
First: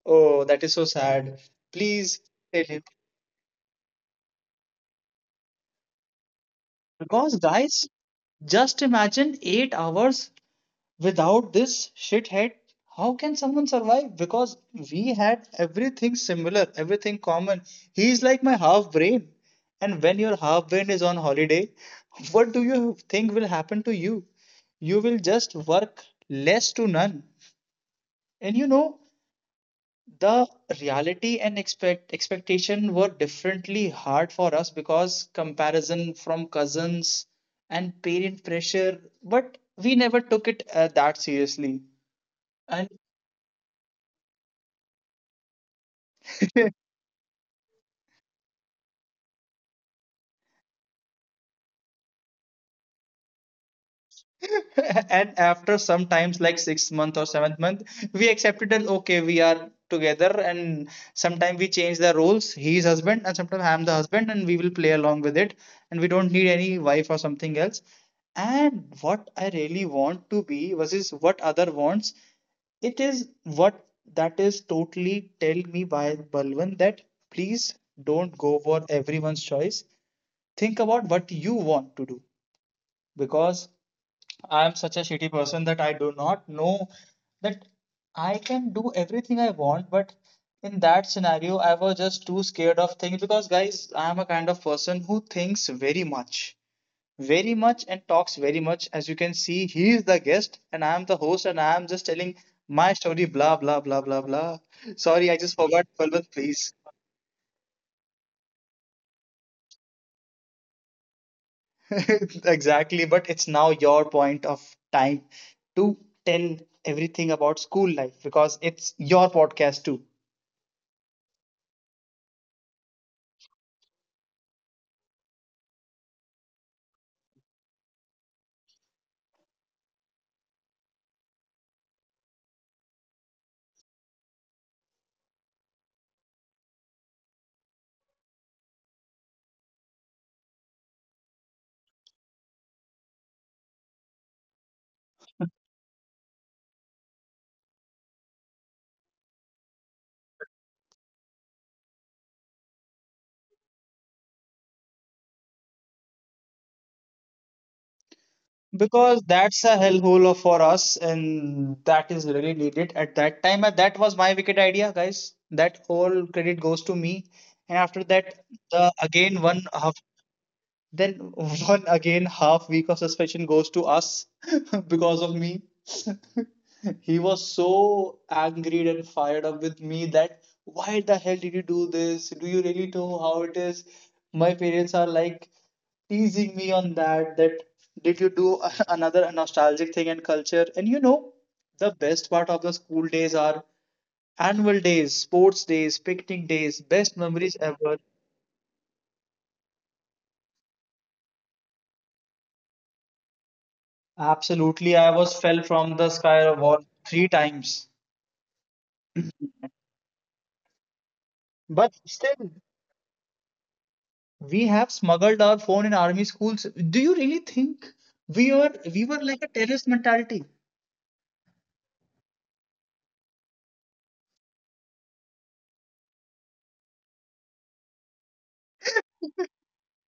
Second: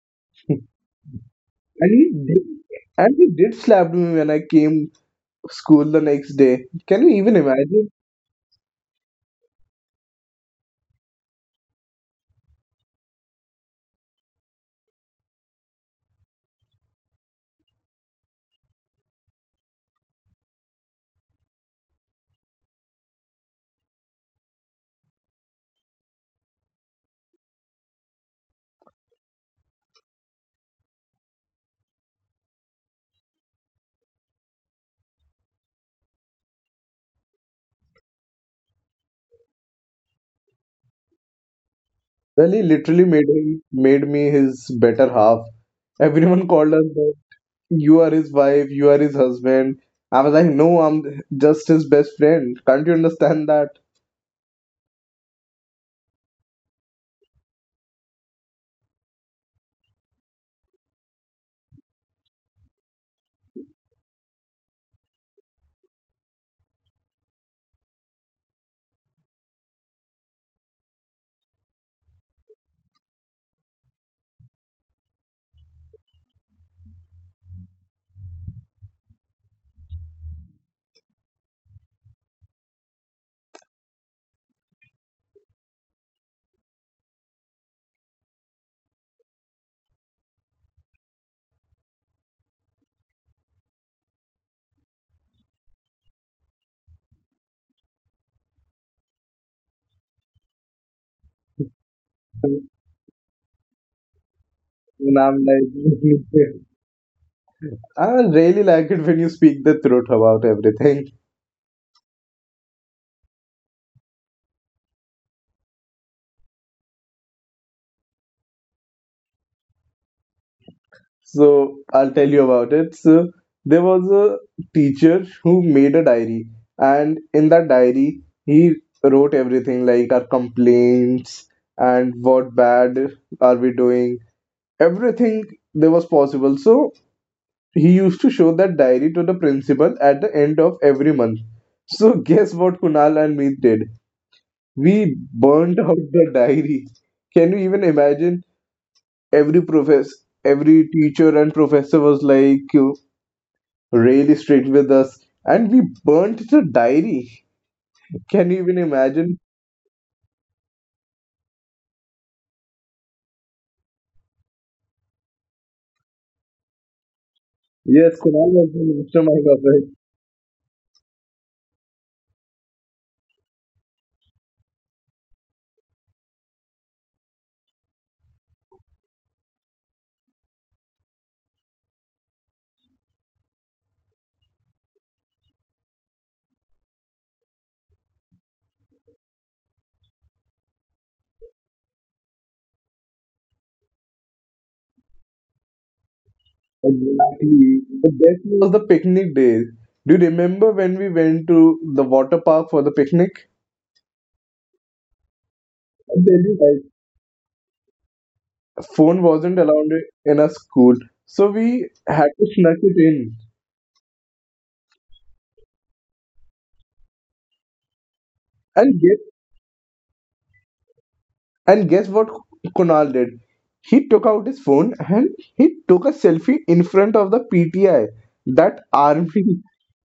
Speaker 1: Oh,
Speaker 2: [LAUGHS]
Speaker 1: that
Speaker 2: and
Speaker 1: is so sad.
Speaker 2: he
Speaker 1: Please
Speaker 2: did,
Speaker 1: tell him.
Speaker 2: and he did slap me when I came school the next day. Can you even
Speaker 1: Because, guys,
Speaker 2: imagine?
Speaker 1: just imagine 8 hours without this shithead, how can someone survive? Because we had everything similar, everything common. He's like my half brain. And when your half brain is on holiday, [LAUGHS] what do you think will happen to you? You will just work less to none. And you know, the reality and expectation were differently hard for us because comparison from cousins and parent pressure, but we never took it that seriously.
Speaker 2: Well, he
Speaker 1: And
Speaker 2: literally made me his better half. Everyone [LAUGHS] called us
Speaker 1: [LAUGHS]
Speaker 2: that you are his wife, you are his husband. I was like, no, I'm just his best friend. Can't you understand that?
Speaker 1: and after sometimes like sixth month or seventh month, we accepted that, okay, we are together, and sometimes we change the roles. He is husband and sometimes I am the husband and we will play along with it, and we don't need any wife or something else. And what I really want to be versus what other wants, it is what, that is totally tell me by Balwan that please don't go for everyone's choice. Think about what you want to do. Because I'm such a shitty person that I do not know that I can do everything I want, but in that scenario, I was just too scared of things because, guys, I'm a kind of person who thinks very much, very much, and talks very much. As you can see, he is the guest, and I'm the host, and I'm just telling
Speaker 2: And
Speaker 1: my story, blah, blah, blah, blah, blah. Sorry, I
Speaker 2: I'm
Speaker 1: just forgot, Palwant,
Speaker 2: like,
Speaker 1: please.
Speaker 2: [LAUGHS] I really like it when you speak the truth about everything.
Speaker 1: [LAUGHS] Exactly, but it's now your point of time to tell everything about school life because it's your podcast too.
Speaker 2: So I'll tell you about it. So there was a teacher who made a diary, and in that diary, he wrote everything like our complaints and what bad are we doing, everything there was possible. So he used to show that diary to the principal at the end of every month. So [LAUGHS] guess what Kunal and me did? We burned out the diary. Can you even imagine? Every professor, every teacher and professor was like, really strict with us, and we burnt the diary. Can you even
Speaker 1: Because
Speaker 2: imagine?
Speaker 1: that's a hellhole of- for us, and that is really needed at that time. And that was my wicked idea, guys. That whole credit goes to me. And after
Speaker 2: Yes,
Speaker 1: that,
Speaker 2: Kunal was
Speaker 1: the
Speaker 2: the
Speaker 1: again one
Speaker 2: mastermind of
Speaker 1: uh,
Speaker 2: it.
Speaker 1: Then one again half week of suspension goes to us [LAUGHS] because of me. [LAUGHS] He was so angry and fired up with me that why the hell did you do this? Do you really know how it is? My parents are like teasing me on that did you do [LAUGHS] another nostalgic thing and culture? And you know, the best part of the school days are annual days, sports days, picnic days, best memories
Speaker 2: Exactly.
Speaker 1: ever.
Speaker 2: The best was the picnic days. Do you remember when we went to the water park for the picnic?
Speaker 1: Absolutely, I was fell from the
Speaker 2: I'll tell
Speaker 1: sky wall
Speaker 2: you
Speaker 1: three times.
Speaker 2: guys, phone wasn't allowed in our school, so we
Speaker 1: But
Speaker 2: had to
Speaker 1: still,
Speaker 2: snuck it in
Speaker 1: we have smuggled our phone in army schools. Do you really think we were
Speaker 2: and
Speaker 1: we
Speaker 2: get.
Speaker 1: were like a terrorist mentality?
Speaker 2: And guess what Kunal did? He took out his phone and he took a selfie in front of the PTI, that army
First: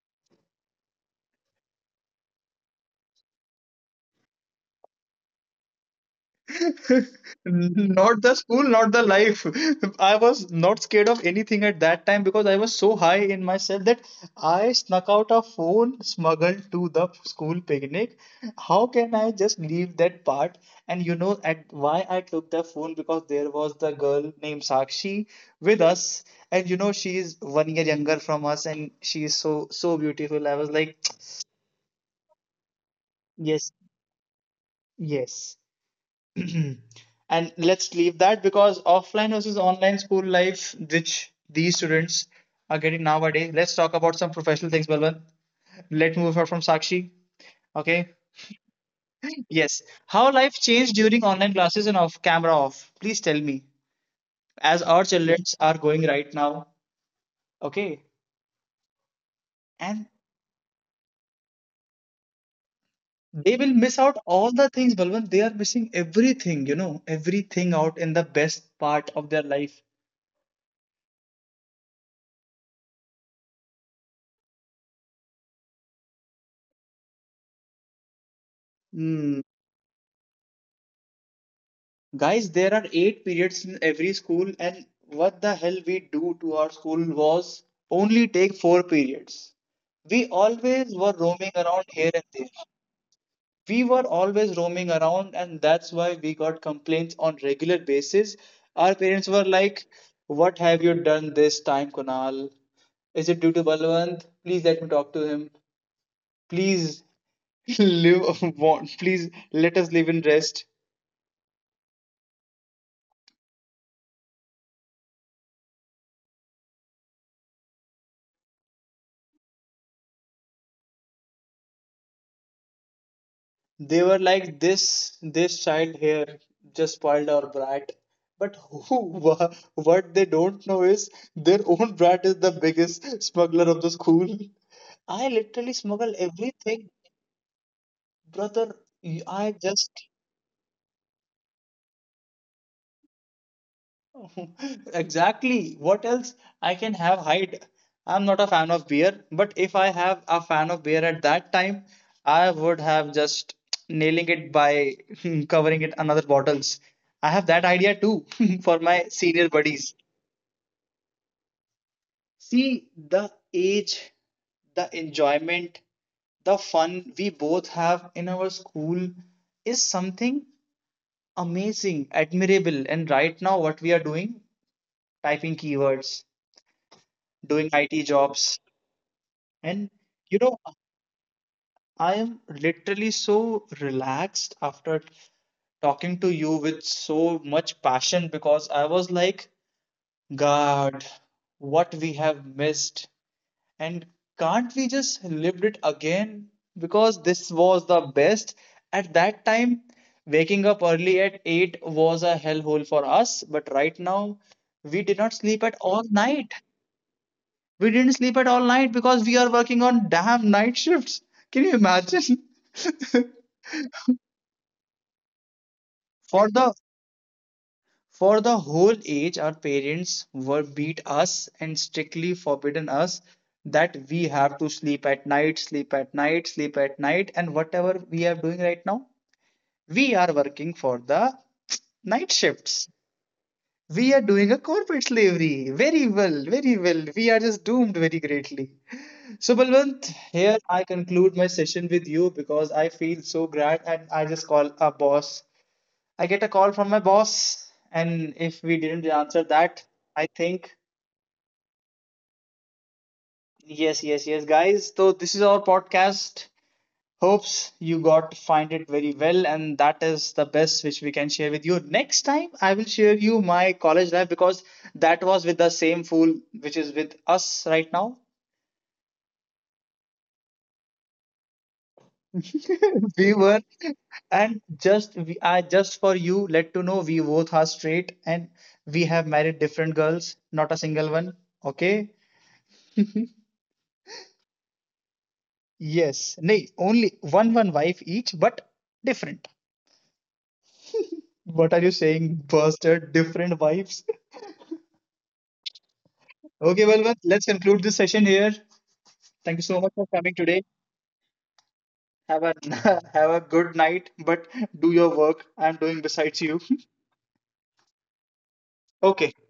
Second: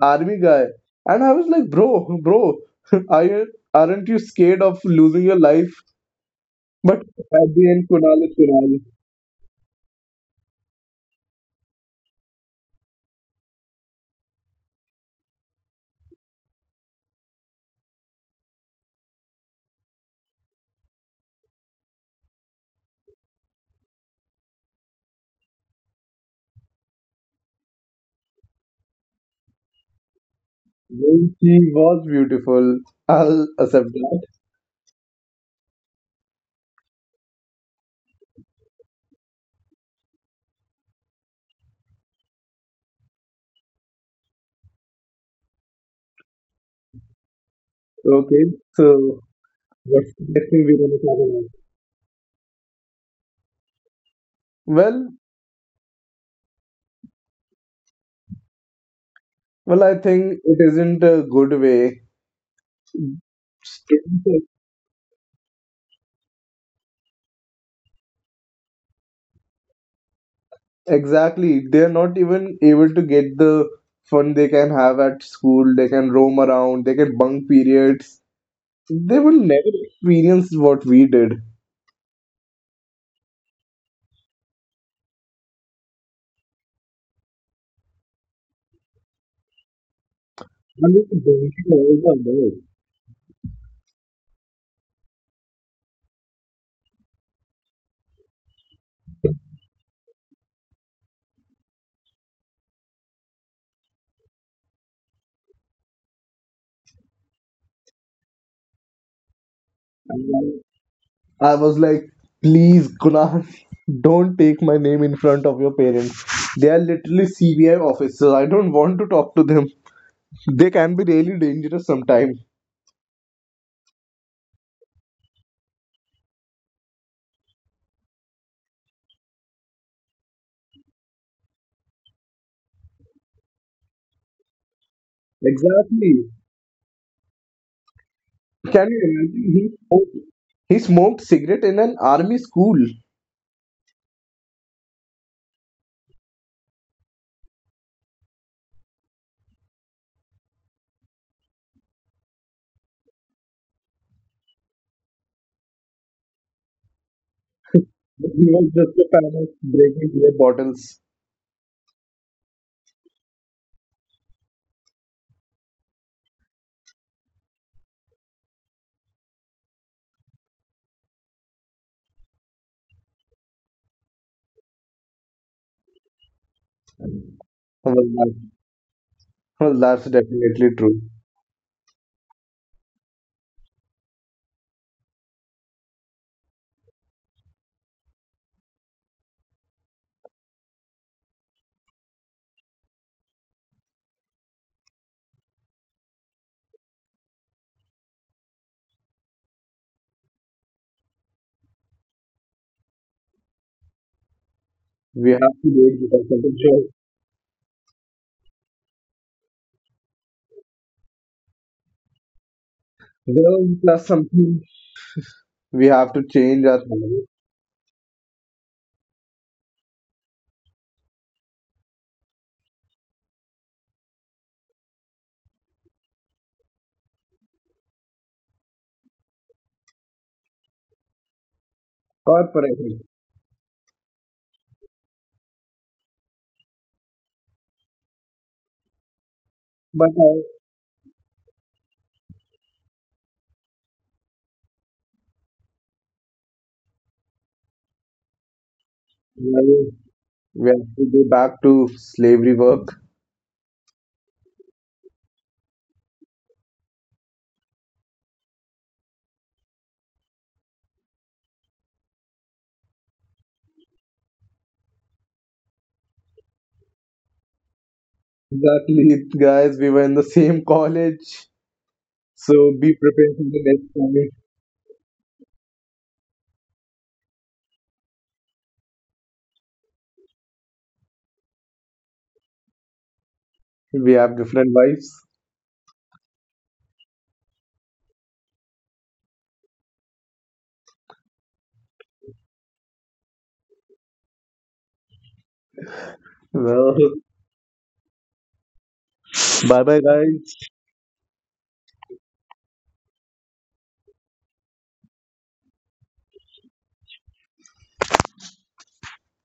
Speaker 2: army guy. And I was like, bro, bro, [LAUGHS] are you, aren't you scared of losing your life? But
Speaker 1: [LAUGHS]
Speaker 2: at the end,
Speaker 1: Not
Speaker 2: Kunal is
Speaker 1: the school,
Speaker 2: Kunal.
Speaker 1: not the life. [LAUGHS] I was not scared of anything at that time because I was so high in myself that I snuck out a phone smuggled to the school picnic. How can I just leave that part? And you know at why I took the phone because there was the girl named Sakshi with us, and you know she is 1 year younger from us, and she is so so beautiful. I was like,
Speaker 2: Well, she was beautiful.
Speaker 1: [TSK]
Speaker 2: I'll
Speaker 1: yes,
Speaker 2: accept that.
Speaker 1: yes. [CLEARS THROAT] And let's leave that because offline versus online school life, which these students are getting nowadays. Let's talk about some professional things, Balwant. Let's move on from Sakshi. Okay.
Speaker 2: Okay, so
Speaker 1: Yes.
Speaker 2: what's the
Speaker 1: How
Speaker 2: next
Speaker 1: life
Speaker 2: thing we're
Speaker 1: changed
Speaker 2: gonna
Speaker 1: during
Speaker 2: talk
Speaker 1: online classes and off camera off. Please tell me.
Speaker 2: about?
Speaker 1: As our
Speaker 2: Well,
Speaker 1: children are going right now. Okay.
Speaker 2: well, I
Speaker 1: And
Speaker 2: think it isn't a good way.
Speaker 1: they will miss out all the things, Balwant. They are missing everything, you know, everything out in the best part of their life.
Speaker 2: Exactly. They're not even able to get the fun they can have at school. They can roam around, they can bunk periods. They will
Speaker 1: Hmm.
Speaker 2: never experience what we did.
Speaker 1: Guys, there are eight periods in every school, and what the hell we do to our school was only take four periods. We
Speaker 2: I
Speaker 1: always
Speaker 2: mean,
Speaker 1: were
Speaker 2: the
Speaker 1: roaming around
Speaker 2: drinking levels
Speaker 1: here and
Speaker 2: are
Speaker 1: there.
Speaker 2: low.
Speaker 1: We were always roaming around, and that's why we got complaints on regular basis. Our parents were like, "What have you done this time, Kunal? Is it due to Balwant? Please let me talk to him. Please [LAUGHS] live, [LAUGHS] please let us live in rest."
Speaker 2: And I was like, please, Kunal, [LAUGHS] don't take my name in front of your parents. They are literally CBI officers. I don't want to talk to them. They can be really dangerous sometimes.
Speaker 1: They were like, this child here just spoiled our brat. But who [LAUGHS] what they don't know is their own brat is the biggest smuggler of the school. I literally smuggle
Speaker 2: Exactly.
Speaker 1: everything, brother.
Speaker 2: Can you
Speaker 1: I
Speaker 2: imagine?
Speaker 1: just
Speaker 2: He smoked cigarette in an army school.
Speaker 1: [LAUGHS] Exactly. What else I can have hide? I'm not a fan of beer, but if I have a fan of beer at that time, I would have just [TSK] nailing it by [LAUGHS] covering it another bottles. I have that idea too [LAUGHS]
Speaker 2: He
Speaker 1: for
Speaker 2: was
Speaker 1: my
Speaker 2: just a
Speaker 1: senior
Speaker 2: fan of
Speaker 1: buddies.
Speaker 2: breaking beer bottles.
Speaker 1: See the age, the enjoyment, the fun we both have in our school is something amazing, admirable. And right now, what we are doing, typing keywords, doing IT
Speaker 2: Well, that,
Speaker 1: jobs. And
Speaker 2: that's
Speaker 1: you know,
Speaker 2: definitely true.
Speaker 1: I am literally so relaxed after talking to you with so much passion because I was like, God, what we have missed. And can't we just lived it again? Because this was the best. At that time, waking up early at 8 was a hellhole for us, but right now, we did not
Speaker 2: We have
Speaker 1: sleep at
Speaker 2: to
Speaker 1: all
Speaker 2: do it because
Speaker 1: night.
Speaker 2: of the show.
Speaker 1: We didn't sleep at all night because we are working on damn night shifts. Can you imagine? [LAUGHS]
Speaker 2: Well, that's something we have to
Speaker 1: For the
Speaker 2: change our habit
Speaker 1: for the whole age, our parents were beat us and strictly forbidden us that we have to sleep at night, sleep at night, sleep at night, and whatever we are doing right now, we are working for the night shifts.
Speaker 2: corporately.
Speaker 1: We are doing a corporate slavery. Very well, very well. We are just doomed very greatly. So, Balwant,
Speaker 2: But
Speaker 1: here I conclude my session with you because I feel so grand and I just call a boss. I get a call from my boss, and if we didn't answer that,
Speaker 2: well,
Speaker 1: I
Speaker 2: we
Speaker 1: think,
Speaker 2: have to go back to slavery work.
Speaker 1: yes, yes, yes, guys. So, this is our podcast. Hopes you got to find it very well, and that is the best which we can share with you. Next time, I will share you my college life because that was with the same fool which is with us right now.
Speaker 2: Exactly, guys. We were in the same college, so be
Speaker 1: [LAUGHS]
Speaker 2: prepared
Speaker 1: We
Speaker 2: for the
Speaker 1: were
Speaker 2: next time.
Speaker 1: and just we are just for you let to know, we both are straight and we have married different girls, not a single one. Okay. [LAUGHS]
Speaker 2: We have different wives.
Speaker 1: Yes, nay, only one wife each, but different. What are you saying, bastard? Different wives. [LAUGHS] Okay,
Speaker 2: Well,
Speaker 1: well, well, let's conclude this session here. Thank you
Speaker 2: [LAUGHS]
Speaker 1: so
Speaker 2: bye
Speaker 1: much
Speaker 2: bye,
Speaker 1: for coming today.
Speaker 2: guys.
Speaker 1: Have a [LAUGHS] have a good night, but do your work. I'm doing besides you. [LAUGHS] Okay.